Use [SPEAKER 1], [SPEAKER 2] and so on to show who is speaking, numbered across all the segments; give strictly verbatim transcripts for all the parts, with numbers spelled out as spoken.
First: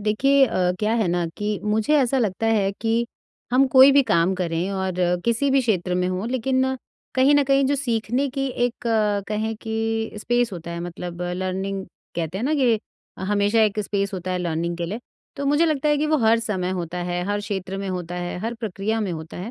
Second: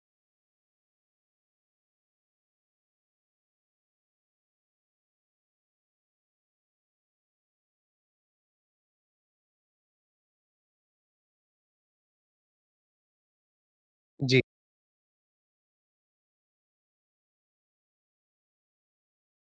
[SPEAKER 1] देखिए अ, क्या है ना कि मुझे ऐसा लगता है कि हम कोई भी काम करें और अ, किसी भी क्षेत्र में हों, लेकिन अ, कहीं न कहीं जो सीखने की एक अ, कहें कि स्पेस होता है, मतलब लर्निंग कहते हैं ना कि हमेशा एक स्पेस होता है
[SPEAKER 2] जी,
[SPEAKER 1] लर्निंग के लिए। तो मुझे लगता है कि वो हर समय होता है, हर क्षेत्र में होता है, हर प्रक्रिया में होता है।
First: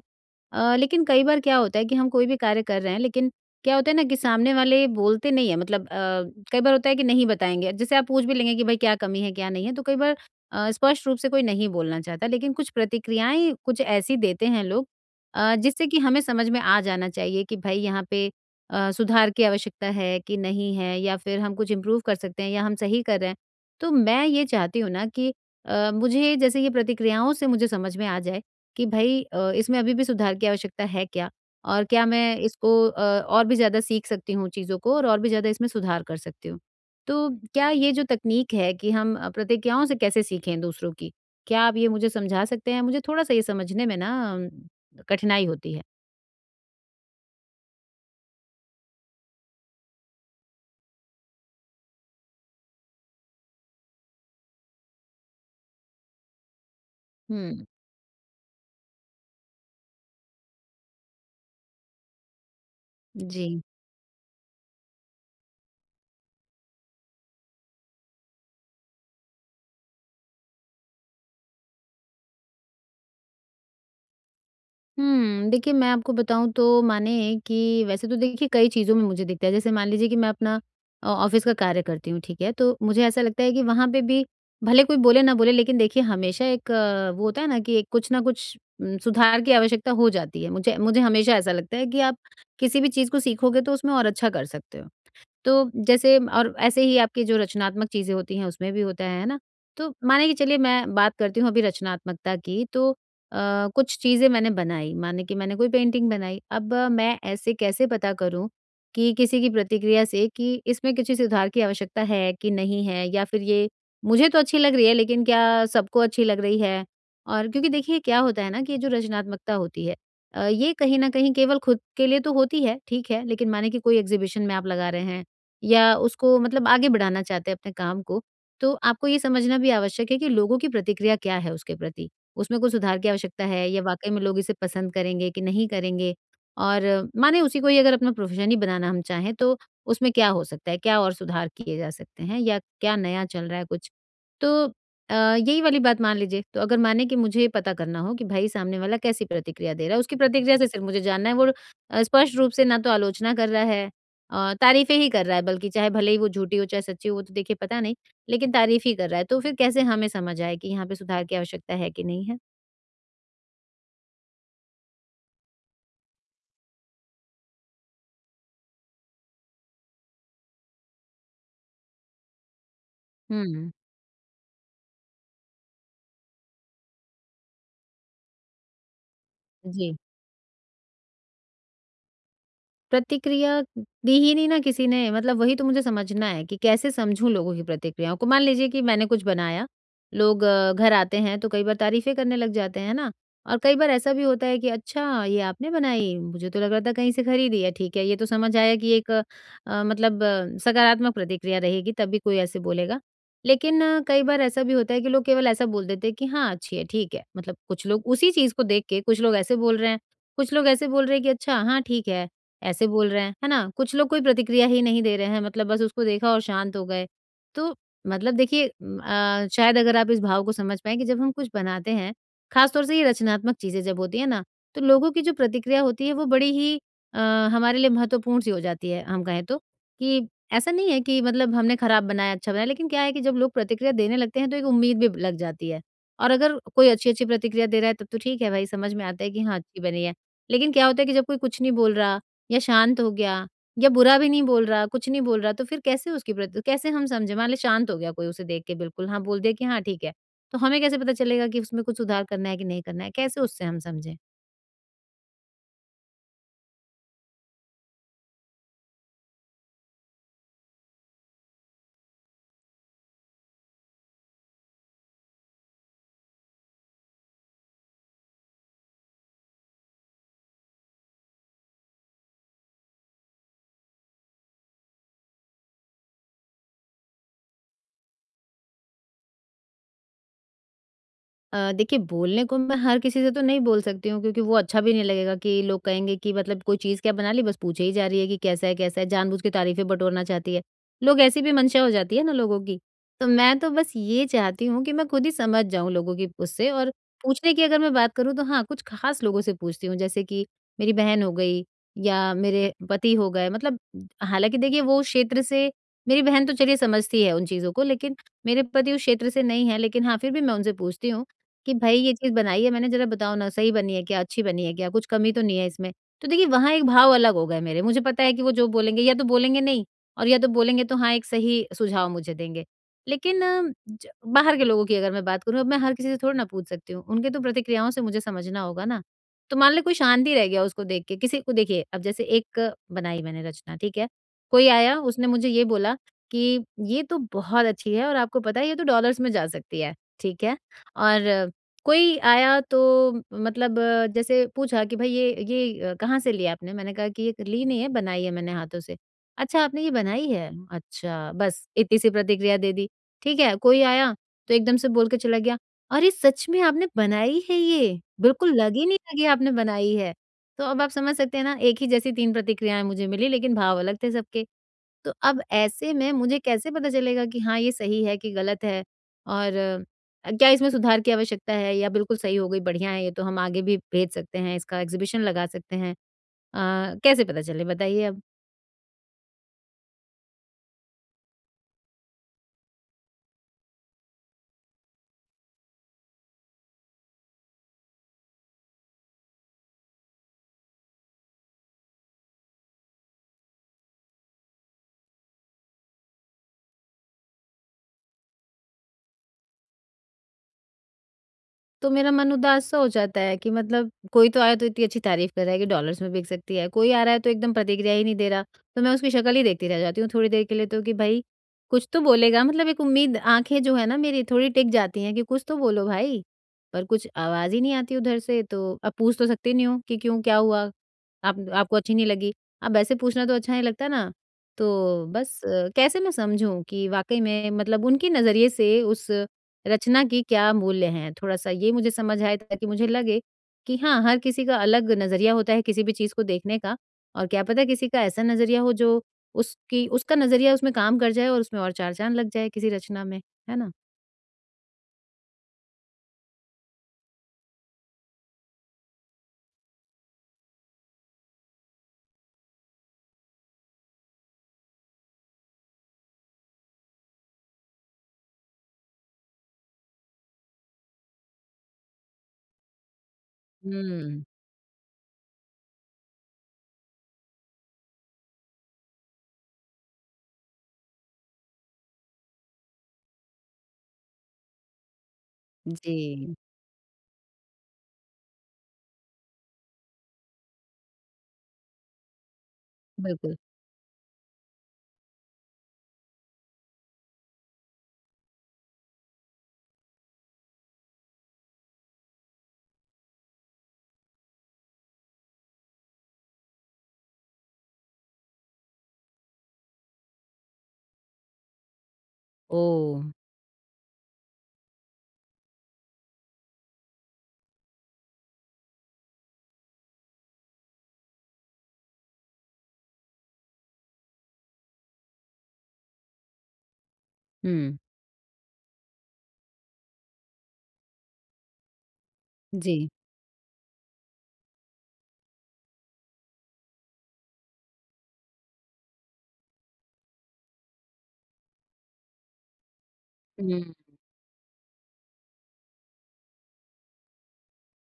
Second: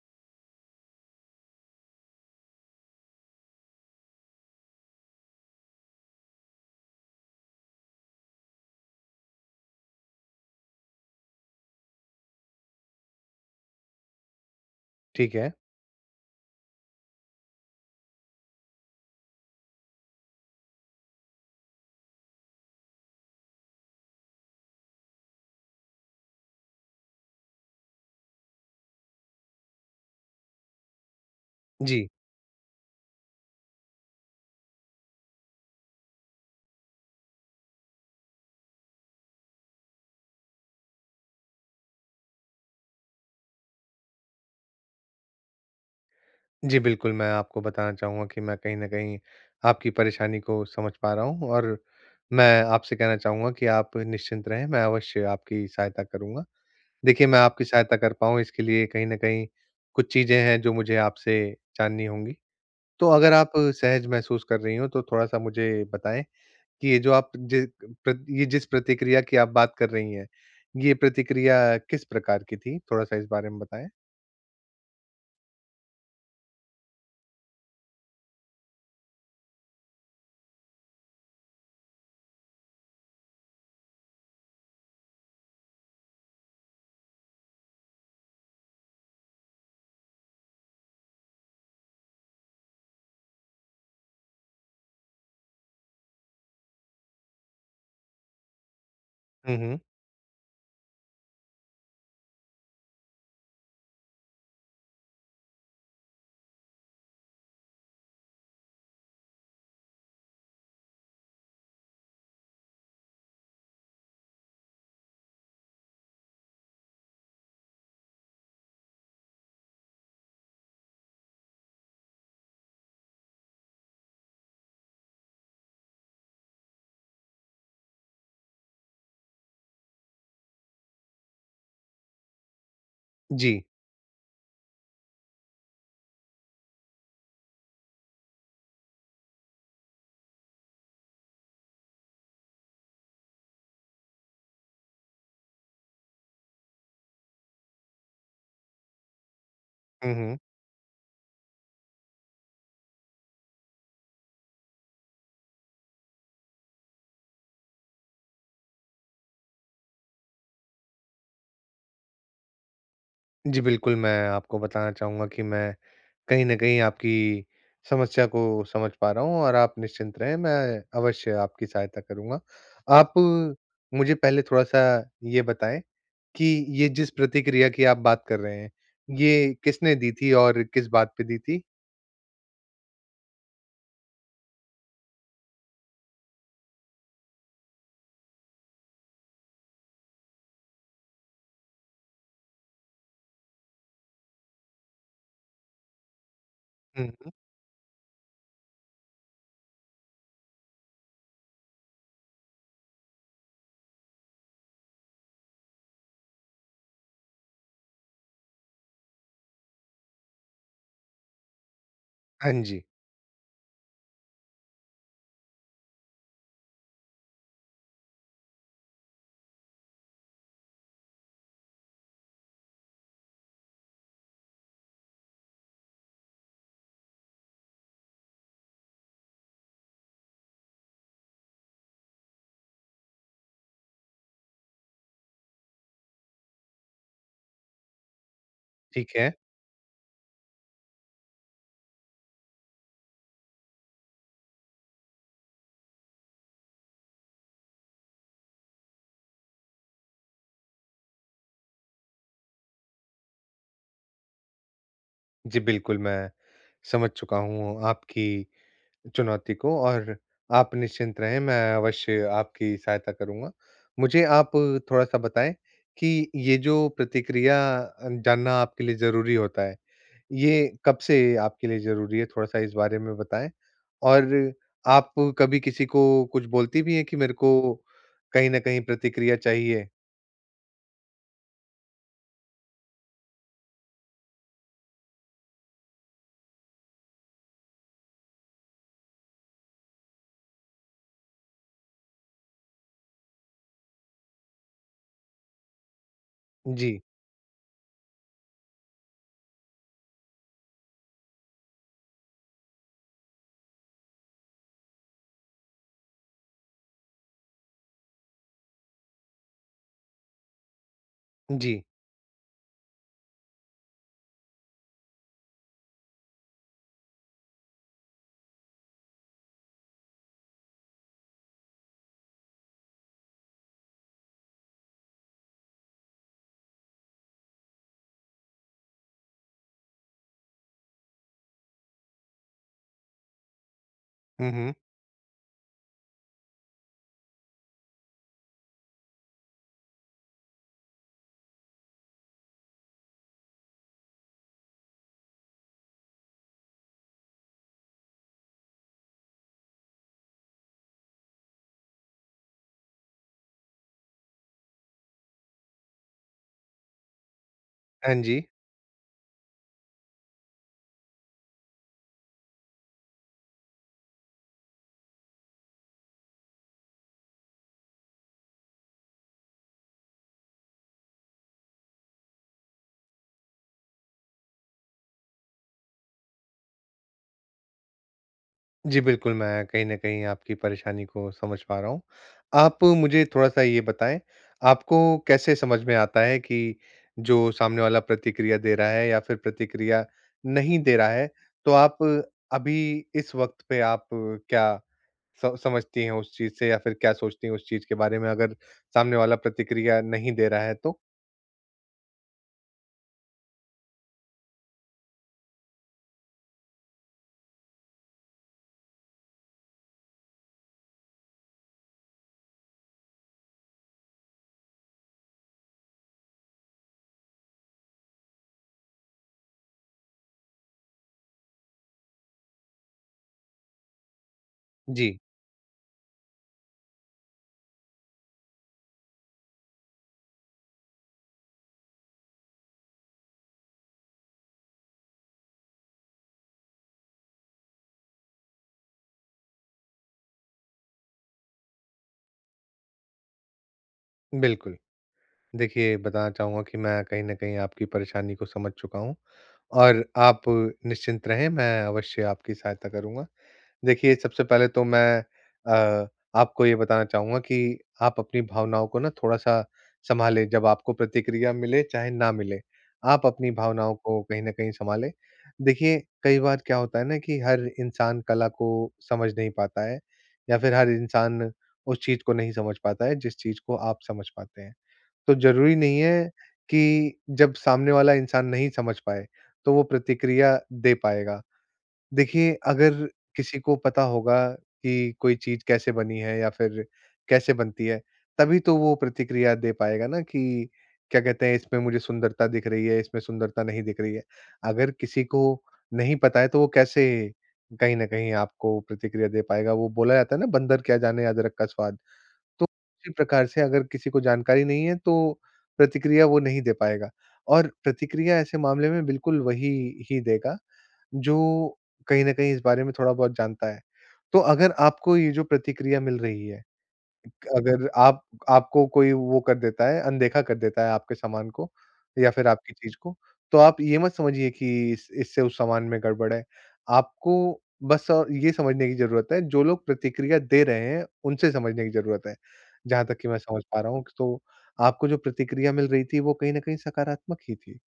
[SPEAKER 1] अ, लेकिन कई बार क्या होता है कि हम कोई भी कार्य कर रहे हैं, लेकिन क्या होता है ना कि सामने वाले बोलते नहीं है, मतलब अ, कई बार होता है कि नहीं बताएँगे। जैसे आप पूछ भी लेंगे कि भाई क्या कमी है, क्या नहीं है? तो कई बार अ, स्पष्ट रूप से कोई नहीं बोलना चाहता, लेकिन कुछ प्रतिक्रियाएँ कुछ ऐसी देते हैं लोग
[SPEAKER 2] ठीक है।
[SPEAKER 1] अ, जिससे कि हमें समझ में आ जाना चाहिए कि भाई यहाँ पे अ, सुधार की आवश्यकता है कि नहीं है, या फिर हम कुछ इम्प्रूव कर सकते हैं या हम सही कर रहे हैं। तो मैं ये चाहती हूँ ना कि अ, मुझे जैसे ये प्रतिक्रियाओं से मुझे समझ में आ जाए कि भाई अ, इसमें अभी भी सुधार की आवश्यकता है क्या? और क्या
[SPEAKER 2] जी।
[SPEAKER 1] मैं इसको अ, और भी ज़्यादा सीख सकती हूँ चीज़ों को और और भी ज़्यादा इसमें सुधार कर सकती हूँ? तो क्या ये जो तकनीक है कि हम अ, प्रतिक्रियाओं से कैसे सीखें दूसरों की? क्या आप ये मुझे समझा सकते हैं? मुझे थोड़ा-सा ये समझने में ना अम, कठिनाई होती है।
[SPEAKER 2] जी, बिल्कुल, मैं आपको बताना चाहूँगा कि मैं कहीं न कहीं आपकी परेशानी को समझ पा रहा हूँ और मैं आपसे कहना चाहूँगा कि आप निश्चिंत रहें, मैं अवश्य आपकी सहायता करूँगा। देखिए, मैं आपकी
[SPEAKER 1] हुँ,
[SPEAKER 2] सहायता कर पाऊँ इसके लिए कहीं न कहीं कुछ चीज़ें हैं जो मुझे आपसे जाननी होंगी। तो अगर
[SPEAKER 1] जी।
[SPEAKER 2] आप सहज महसूस कर रही हों तो थोड़ा-सा मुझे बताएँ कि ये जो आप जि प्र ये जिस प्रतिक्रिया की आप बात कर रही हैं, ये प्रतिक्रिया किस प्रकार की थी? थोड़ा-सा इस बारे में बताएँ।
[SPEAKER 1] हुँ, देखिए मैं आपको बताऊँ तो माने कि वैसे तो देखिए कई चीज़ों में मुझे दिखता है। जैसे मान लीजिए कि मैं अपना अ, ऑफ़िस का कार्य करती हूँ, ठीक है? तो मुझे ऐसा लगता है कि वहाँ पे भी भले कोई बोले ना बोले, लेकिन देखिए हमेशा एक अ, वो होता है ना कि एक कुछ ना कुछ उम, सुधार की आवश्यकता हो जाती है। मुझे मुझे हमेशा ऐसा लगता है कि आप किसी भी चीज़ को सीखोगे तो उसमें और अच्छा कर सकते हो। तो जैसे और ऐसे ही आपकी जो रचनात्मक चीज़ें होती हैं उसमें भी होता है, है ना?
[SPEAKER 2] हुँ, हुँ।
[SPEAKER 1] तो माने कि चलिए मैं बात करती हूँ अभी रचनात्मकता की, तो अ, कुछ चीज़ें मैंने बनाई, माने कि मैंने कोई पेंटिंग बनाई। अब अ, मैं ऐसे कैसे पता करूँ कि किसी की प्रतिक्रिया से कि इसमें किसी सुधार की आवश्यकता है कि नहीं है, या फिर ये मुझे तो अच्छी लग रही है लेकिन क्या सबको अच्छी लग रही है? और क्योंकि देखिए क्या होता है ना कि ये जो रचनात्मकता होती है अ, ये कहीं न कहीं केवल खुद के लिए तो होती है, ठीक है, लेकिन माने कि कोई एग्ज़िबिशन में आप लगा रहे हैं या उसको मतलब आगे बढ़ाना चाहते हैं अपने काम को, तो आपको ये समझना भी आवश्यक है कि लोगों की प्रतिक्रिया क्या है उसके प्रति? उसमें कुछ सुधार की आवश्यकता
[SPEAKER 2] जी।
[SPEAKER 1] है या वाक़ई में लोग इसे पसंद करेंगे कि नहीं करेंगे? और माने उसी को ही अगर अपना प्रोफ़ेशन ही बनाना हम चाहें, तो उसमें क्या हो सकता है? क्या और सुधार किए जा सकते हैं या क्या नया चल रहा है कुछ? तो अ, यही वाली बात मान लीजिए। तो अगर माने कि मुझे पता करना हो कि भाई सामने वाला कैसी प्रतिक्रिया दे रहा है,
[SPEAKER 2] हुँ,
[SPEAKER 1] उसकी
[SPEAKER 2] हुँ।
[SPEAKER 1] प्रतिक्रिया से सिर्फ़ मुझे जानना है वो अ, स्पष्ट रूप से ना तो आलोचना कर रहा है, अ, तारीफ़ें ही कर रहा है, बल्कि चाहे भले ही वो झूठी हो चाहे सच्ची हो वो तो देखिए पता नहीं, लेकिन तारीफ़ ही कर रहा है, तो फिर कैसे हमें समझ आए कि यहाँ पे सुधार की आवश्यकता है कि नहीं है?
[SPEAKER 2] जी, बिल्कुल, मैं आपको बताना चाहूँगा कि मैं कहीं न कहीं आपकी समस्या को समझ पा रहा हूँ और आप निश्चिंत रहें, मैं अवश्य आपकी सहायता करूँगा। आप
[SPEAKER 1] हुँ,
[SPEAKER 2] मुझे पहले थोड़ा-सा ये बताएँ कि ये जिस प्रतिक्रिया की आप बात कर रहे हैं, ये किसने
[SPEAKER 1] जी।
[SPEAKER 2] दी थी और किस बात पे दी थी?
[SPEAKER 1] प्रतिक्रिया दी ही नहीं ना किसी ने, मतलब वही तो मुझे समझना है कि कैसे समझूं लोगों की प्रतिक्रियाओं को। मान लीजिए कि मैंने कुछ बनाया, लोग अ, घर आते हैं तो कई बार तारीफें करने लग जाते हैं ना। और कई बार ऐसा भी होता है कि अच्छा ये आपने बनाई, मुझे तो लग रहा था
[SPEAKER 2] हुँ,
[SPEAKER 1] कहीं से
[SPEAKER 2] हुँ।
[SPEAKER 1] खरीदी है, ठीक है। ये तो समझ आया कि एक अ, अ, मतलब अ, सकारात्मक प्रतिक्रिया रहेगी तभी कोई ऐसे बोलेगा। लेकिन अ, कई बार ऐसा भी होता है कि लोग केवल ऐसा बोल देते हैं कि हाँ अच्छी है, ठीक है। मतलब कुछ लोग उसी चीज को देख के कुछ लोग ऐसे बोल रहे हैं, कुछ लोग ऐसे बोल रहे हैं कि अच्छा हाँ ठीक है,
[SPEAKER 2] हाँ जी,
[SPEAKER 1] ऐसे बोल रहे हैं, है ना? कुछ लोग कोई प्रतिक्रिया ही नहीं दे रहे हैं, मतलब बस उसको देखा और शांत हो गए। तो मतलब देखिए उम, अ, शायद अगर आप इस भाव को समझ पाएँ कि जब हम कुछ बनाते हैं, खास तौर से ये रचनात्मक चीज़ें जब होती हैं ना, तो लोगों की जो प्रतिक्रिया होती है वो बड़ी ही अ, हमारे लिए महत्वपूर्ण सी हो जाती है, हम कहें तो। कि ऐसा नहीं है कि मतलब हमने खराब बनाया, अच्छा बनाया, लेकिन क्या है कि जब लोग प्रतिक्रिया देने लगते हैं तो एक उम्मीद भी लग जाती है। और अगर कोई अच्छी-अच्छी प्रतिक्रिया दे रहा है तब तो ठीक है भाई, समझ में
[SPEAKER 2] ठीक
[SPEAKER 1] आता है
[SPEAKER 2] है।
[SPEAKER 1] कि हाँ, अच्छी बनी है। लेकिन क्या होता है कि जब कोई कुछ नहीं बोल रहा या शांत हो गया या बुरा भी नहीं बोल रहा, कुछ नहीं बोल रहा, तो फिर कैसे उसकी प्रति कैसे हम समझे? मान लें शांत हो गया कोई उसे देख के, बिल्कुल, हाँ, बोल दिया कि हाँ, ठीक है। तो हमें कैसे पता चलेगा कि उसमें कुछ सुधार करना है कि नहीं करना है? कैसे उससे हम समझें?
[SPEAKER 2] जी, बिल्कुल, मैं समझ चुका हूँ आपकी चुनौती को और आप निश्चिंत रहें, मैं अवश्य आपकी सहायता करूँगा। मुझे आप थोड़ा-सा बताएँ कि ये जो प्रतिक्रिया अ, जानना आपके लिए ज़रूरी होता है, ये कब से आपके लिए ज़रूरी है? थोड़ा-सा इस बारे में बताएँ। और आप कभी किसी को कुछ बोलती भी हैं कि मेरे को कहीं न कहीं प्रतिक्रिया चाहिए?
[SPEAKER 1] अ, देखिए बोलने को मैं हर किसी से तो नहीं बोल सकती हूँ, क्योंकि वो अच्छा भी नहीं लगेगा कि लोग कहेंगे कि मतलब कोई चीज़ क्या बना ली, बस पूछे ही जा रही है कि कैसा है कैसा है, जानबूझ के तारीफें बटोरना चाहती है लोग। ऐसी भी मंशा हो जाती है ना लोगों की। तो मैं तो बस ये चाहती हूँ कि मैं खुद ही समझ जाऊँ लोगों की उससे। और
[SPEAKER 2] जी।
[SPEAKER 1] पूछने की अगर मैं बात करूँ तो हाँ, कुछ खास लोगों से पूछती हूँ, जैसे कि मेरी बहन हो गई या मेरे पति हो गए। मतलब हालांकि देखिए वो क्षेत्र से, मेरी बहन तो चलिए समझती है उन चीज़ों को, लेकिन मेरे पति उस क्षेत्र से नहीं है, लेकिन हाँ फिर भी मैं उनसे पूछती हूँ कि
[SPEAKER 2] जी।
[SPEAKER 1] भाई ये चीज़ बनाई है मैंने, ज़रा बताओ ना, सही बनी है क्या? अच्छी बनी है क्या? कुछ कमी तो नहीं है इसमें? तो देखिए वहाँ एक भाव अलग हो गए मेरे। मुझे पता है कि वो जो बोलेंगे या तो बोलेंगे नहीं, और या तो बोलेंगे तो हाँ, एक सही सुझाव मुझे देंगे। लेकिन अ, ज बाहर के लोगों की अगर मैं बात करूँ, अब मैं हर किसी से थोड़ी ना पूछ सकती हूँ। उनके तो प्रतिक्रियाओं से मुझे समझना होगा ना। तो मान लें कोई शांत ही रह गया उसको देख के, किसी को देखिए अब जैसे एक अ, बनाई मैंने रचना, ठीक है?
[SPEAKER 2] हुँ,
[SPEAKER 1] कोई
[SPEAKER 2] हुँ।
[SPEAKER 1] आया, उसने मुझे ये बोला कि ये तो बहुत अच्छी है और आपको पता है ये तो डॉलर्स में जा सकती है, ठीक है? और कोई आया तो मतलब अ, जैसे पूछा कि भाई ये ये अ, कहाँ से लिया आपने? मैंने कहा कि ये ली नहीं है, बनाई है मैंने हाथों से। अच्छा आपने ये बनाई है? अच्छा, बस इतनी सी प्रतिक्रिया दे दी। ठीक है, कोई आया तो एकदम से बोल के चला गया, "अरे! सच में आपने बनाई है ये?
[SPEAKER 2] हाँ जी।
[SPEAKER 1] बिल्कुल लग ही नहीं लगी आपने बनाई है।" तो अब आप समझ सकते हैं ना, एक ही जैसी तीन प्रतिक्रियाएँ मुझे मिली, लेकिन भाव अलग थे सबके। तो अब ऐसे में मुझे कैसे पता चलेगा कि हाँ, ये सही है कि गलत है और अ, क्या इसमें सुधार की आवश्यकता है, या बिल्कुल सही हो गई, बढ़िया है, ये तो हम आगे भी भेज सकते हैं, इसका एग्ज़िबिशन लगा सकते हैं। अ, कैसे पता चले बताइए अब?
[SPEAKER 2] जी, बिल्कुल, मैं कहीं न कहीं आपकी परेशानी को समझ पा रहा हूँ। आप मुझे थोड़ा-सा ये बताएँ, आपको कैसे समझ में आता है कि जो सामने वाला प्रतिक्रिया दे रहा है या फिर प्रतिक्रिया नहीं दे रहा है, तो आप अभी इस वक़्त पे आप क्या स समझती हैं उस चीज़ से या फिर क्या सोचती हैं उस चीज़ के बारे में, अगर सामने वाला प्रतिक्रिया नहीं दे रहा है तो?
[SPEAKER 1] तो मेरा मन उदास सा हो जाता है कि मतलब कोई तो आया तो इतनी अच्छी तारीफ कर रहा है कि डॉलर्स में बिक सकती है, कोई आ रहा है तो एकदम प्रतिक्रिया ही नहीं दे रहा। तो मैं उसकी शक्ल ही देखती रह जाती हूँ थोड़ी देर के लिए, तो कि भाई कुछ तो बोलेगा, मतलब एक उम्मीद, आँखें जो है ना मेरी थोड़ी टिक जाती हैं कि कुछ तो बोलो भाई। पर कुछ आवाज़ ही नहीं आती उधर से, तो अब पूछ तो सकती नहीं हूँ कि क्यों क्या हुआ? आप आपको अच्छी नहीं लगी? अब ऐसे पूछना तो अच्छा नहीं लगता ना। तो
[SPEAKER 2] जी,
[SPEAKER 1] बस अ, कैसे मैं समझूँ कि वाक़ई में मतलब उनके नज़रिए से उस रचना की क्या मूल्य हैं? थोड़ा-सा ये मुझे समझ आए ताकि मुझे लगे कि हाँ, हर किसी का अलग नज़रिया होता है किसी भी चीज़ को देखने का, और क्या पता किसी का ऐसा नज़रिया हो जो उसकी उसका नज़रिया उसमें काम कर जाए और उसमें और चार चाँद लग जाए किसी रचना में, है ना?
[SPEAKER 2] बिल्कुल। देखिए, बताना चाहूँगा कि मैं कहीं न कहीं आपकी परेशानी को समझ चुका हूँ और आप निश्चिंत रहें, मैं अवश्य आपकी सहायता करूँगा। देखिए, सबसे पहले तो मैं अ, आपको ये बताना चाहूँगा कि आप अपनी भावनाओं को ना थोड़ा-सा सँभालें, जब आपको प्रतिक्रिया मिले चाहे ना मिले, आप अपनी भावनाओं को
[SPEAKER 1] हुँ,
[SPEAKER 2] कहीं न कहीं सँभालें। देखिए, कई बार क्या होता है ना कि हर इंसान कला को समझ नहीं पाता है, या फिर हर इंसान उस चीज़ को नहीं समझ पाता है, जिस चीज़ को आप समझ पाते हैं। तो ज़रूरी नहीं है
[SPEAKER 1] जी,
[SPEAKER 2] कि जब सामने वाला इंसान नहीं समझ पाए, तो वो प्रतिक्रिया दे पाएगा। देखिए, अगर
[SPEAKER 1] बिल्कुल।
[SPEAKER 2] किसी को पता होगा कि कोई चीज़ कैसे बनी है या फिर कैसे बनती है, तभी तो वो प्रतिक्रिया दे पाएगा ना कि क्या कहते हैं, इसमें मुझे सुंदरता दिख रही है, इसमें सुंदरता नहीं दिख रही है। अगर किसी को नहीं पता है, तो वो कैसे कहीं न कहीं आपको प्रतिक्रिया दे पाएगा? वो बोला जाता है ना, "बंदर क्या जाने अदरक का स्वाद।" तो
[SPEAKER 1] ओह!
[SPEAKER 2] उसी प्रकार से अगर किसी को जानकारी नहीं है तो प्रतिक्रिया वो नहीं दे पाएगा, और प्रतिक्रिया ऐसे मामले में बिल्कुल वही ही देगा जो कहीं न कहीं इस बारे में थोड़ा बहुत जानता है। तो अगर आपको ये जो प्रतिक्रिया मिल रही है,
[SPEAKER 1] हुँ,
[SPEAKER 2] अगर आप आपको कोई वो कर देता है, अनदेखा कर देता है आपके सामान को या फिर आपकी
[SPEAKER 1] जी।
[SPEAKER 2] चीज़ को, तो आप ये मत समझिए कि इस इससे उस सामान में गड़बड़ है। आपको बस अ, ये समझने की ज़रूरत है, जो लोग प्रतिक्रिया दे रहे हैं, उनसे समझने की ज़रूरत है, जहाँ तक कि मैं समझ
[SPEAKER 1] हुँ,
[SPEAKER 2] पा रहा हूँ। तो आपको जो प्रतिक्रिया मिल रही थी, वो कहीं न कहीं सकारात्मक ही थी।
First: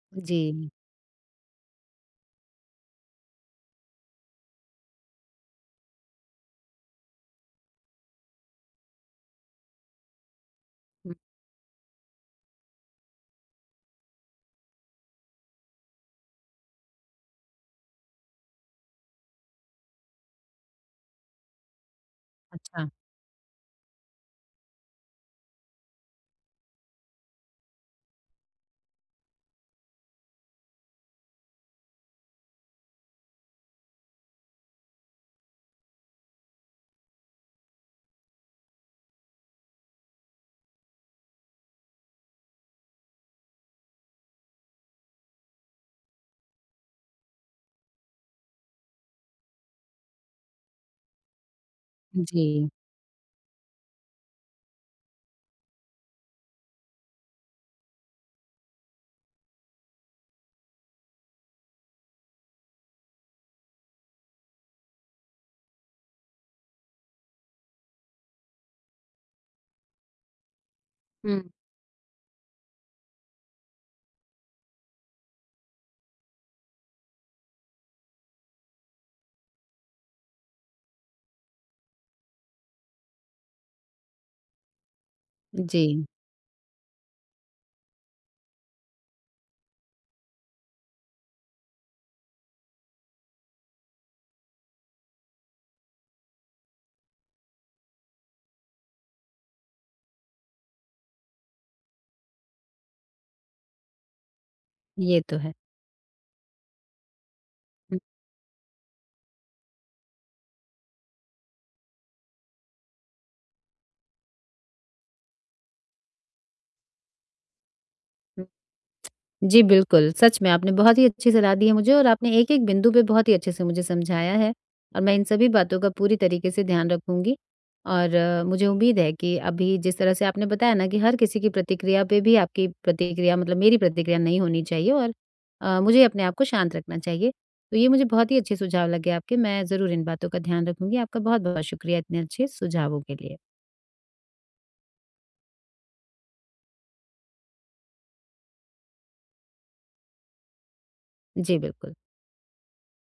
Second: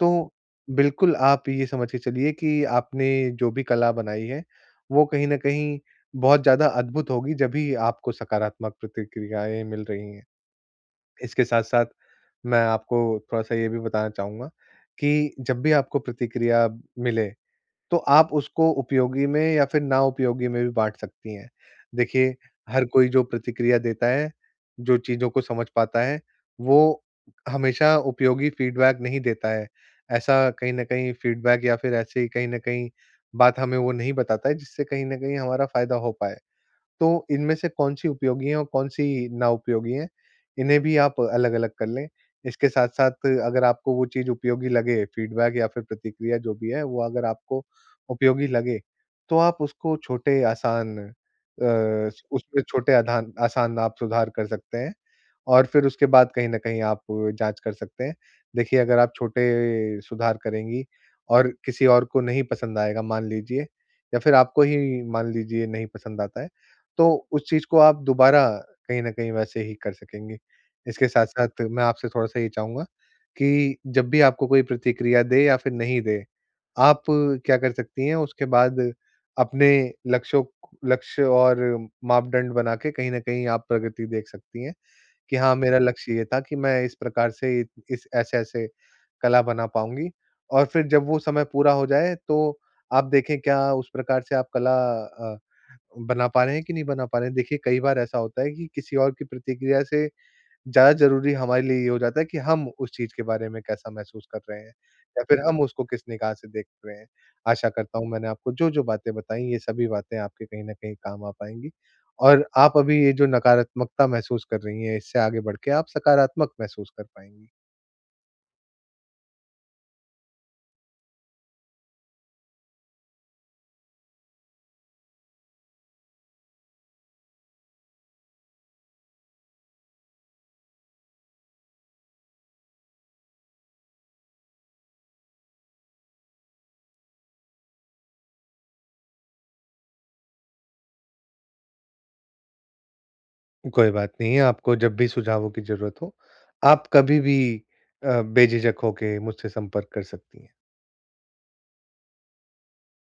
[SPEAKER 2] तो
[SPEAKER 1] जी।
[SPEAKER 2] बिल्कुल आप ये समझ के चलिए कि आपने जो भी कला बनाई है, वो कहीं न कहीं बहुत ज़्यादा अद्भुत होगी, जभी आपको सकारात्मक प्रतिक्रियाएँ मिल रही हैं।
[SPEAKER 1] हुँ,
[SPEAKER 2] इसके साथ-साथ मैं आपको थोड़ा-सा ये भी बताना चाहूँगा कि जब भी आपको प्रतिक्रिया मिले, तो आप उसको उपयोगी में या फिर ना उपयोगी में भी बाँट सकती हैं। देखिए, हर
[SPEAKER 1] अच्छा,
[SPEAKER 2] कोई जो प्रतिक्रिया देता है, जो चीज़ों को समझ पाता है, वो हमेशा उपयोगी फीडबैक नहीं देता है। ऐसा कहीं न कहीं फीडबैक या फिर ऐसे ही कहीं न कहीं बात हमें वो नहीं बताता है, जिससे कहीं न कहीं हमारा फ़ायदा हो पाए। तो इनमें से कौन-सी उपयोगी है और कौन-सी ना उपयोगी है, इन्हें भी आप अलग-अलग कर लें। इसके साथ-साथ अगर आपको वो चीज़ उपयोगी लगे, फीडबैक या फिर प्रतिक्रिया जो भी है, वो अगर आपको उपयोगी लगे, तो आप उसको छोटे आसान अ,
[SPEAKER 1] जी।
[SPEAKER 2] उसमें छोटे आधान आसान आप सुधार कर सकते हैं, और फिर उसके बाद कहीं न कहीं आप जाँच कर सकते हैं। देखिए, अगर आप छोटे सुधार करेंगी और किसी और को नहीं पसंद आएगा, मान लीजिए, या फिर आपको ही मान लीजिए नहीं पसंद आता है, तो उस चीज़ को आप दोबारा कहीं न कहीं वैसे ही कर सकेंगे। इसके
[SPEAKER 1] हुँ,
[SPEAKER 2] साथ-साथ मैं आपसे थोड़ा-सा ये चाहूँगा कि जब भी आपको कोई प्रतिक्रिया दे या फिर नहीं दे, आप क्या कर सकती हैं उसके बाद? अपने लक्ष्यों लक्ष्य और मापदंड बना के कहीं न कहीं आप प्रगति देख सकती हैं कि हाँ, मेरा
[SPEAKER 1] जी,
[SPEAKER 2] लक्ष्य ये था कि मैं इस प्रकार से इत इस ऐसे-ऐसे कला बना पाऊँगी, और फिर जब वो समय पूरा हो जाए तो आप देखें, क्या उस प्रकार से आप कला अ, बना पा रहे हैं कि नहीं बना पा रहे हैं। देखिए, कई बार ऐसा होता है कि किसी और की प्रतिक्रिया से ज़्यादा ज़रूरी हमारे लिए ये हो जाता है कि हम उस चीज़ के बारे में कैसा महसूस कर रहे हैं,
[SPEAKER 1] ये
[SPEAKER 2] या
[SPEAKER 1] तो
[SPEAKER 2] फिर
[SPEAKER 1] है।
[SPEAKER 2] हम उसको किस निगाह से देख रहे हैं। आशा करता
[SPEAKER 1] हुँ।
[SPEAKER 2] हूँ मैंने आपको जो-जो बातें बताई, ये सभी बातें आपके कहीं न कहीं काम आ पाएँगी, और आप अभी ये जो नकारात्मकता महसूस कर रही हैं, इससे आगे बढ़ के आप सकारात्मक महसूस कर पाएँगी।
[SPEAKER 1] जी, बिल्कुल। सच में आपने बहुत ही अच्छी सलाह दी है मुझे और आपने एक-एक बिंदु पे बहुत ही अच्छे से मुझे समझाया है, और मैं इन सभी बातों का पूरी तरीके से ध्यान रखूँगी और अ, मुझे उम्मीद है कि अभी जिस तरह से आपने बताया ना कि हर किसी की प्रतिक्रिया पे भी आपकी प्रतिक्रिया, मतलब मेरी प्रतिक्रिया, नहीं होनी चाहिए, और अ, मुझे अपने आप को शांत रखना चाहिए। तो ये मुझे बहुत ही अच्छे सुझाव लगे आपके, मैं ज़रूर इन बातों का ध्यान रखूँगी। आपका बहुत-बहुत शुक्रिया इतने अच्छे सुझावों के लिए।
[SPEAKER 2] कोई बात नहीं है, आपको जब भी सुझावों की ज़रूरत हो, आप कभी भी अ, बेझिझक होके मुझसे संपर्क कर सकती हैं।
[SPEAKER 1] जी, बिल्कुल।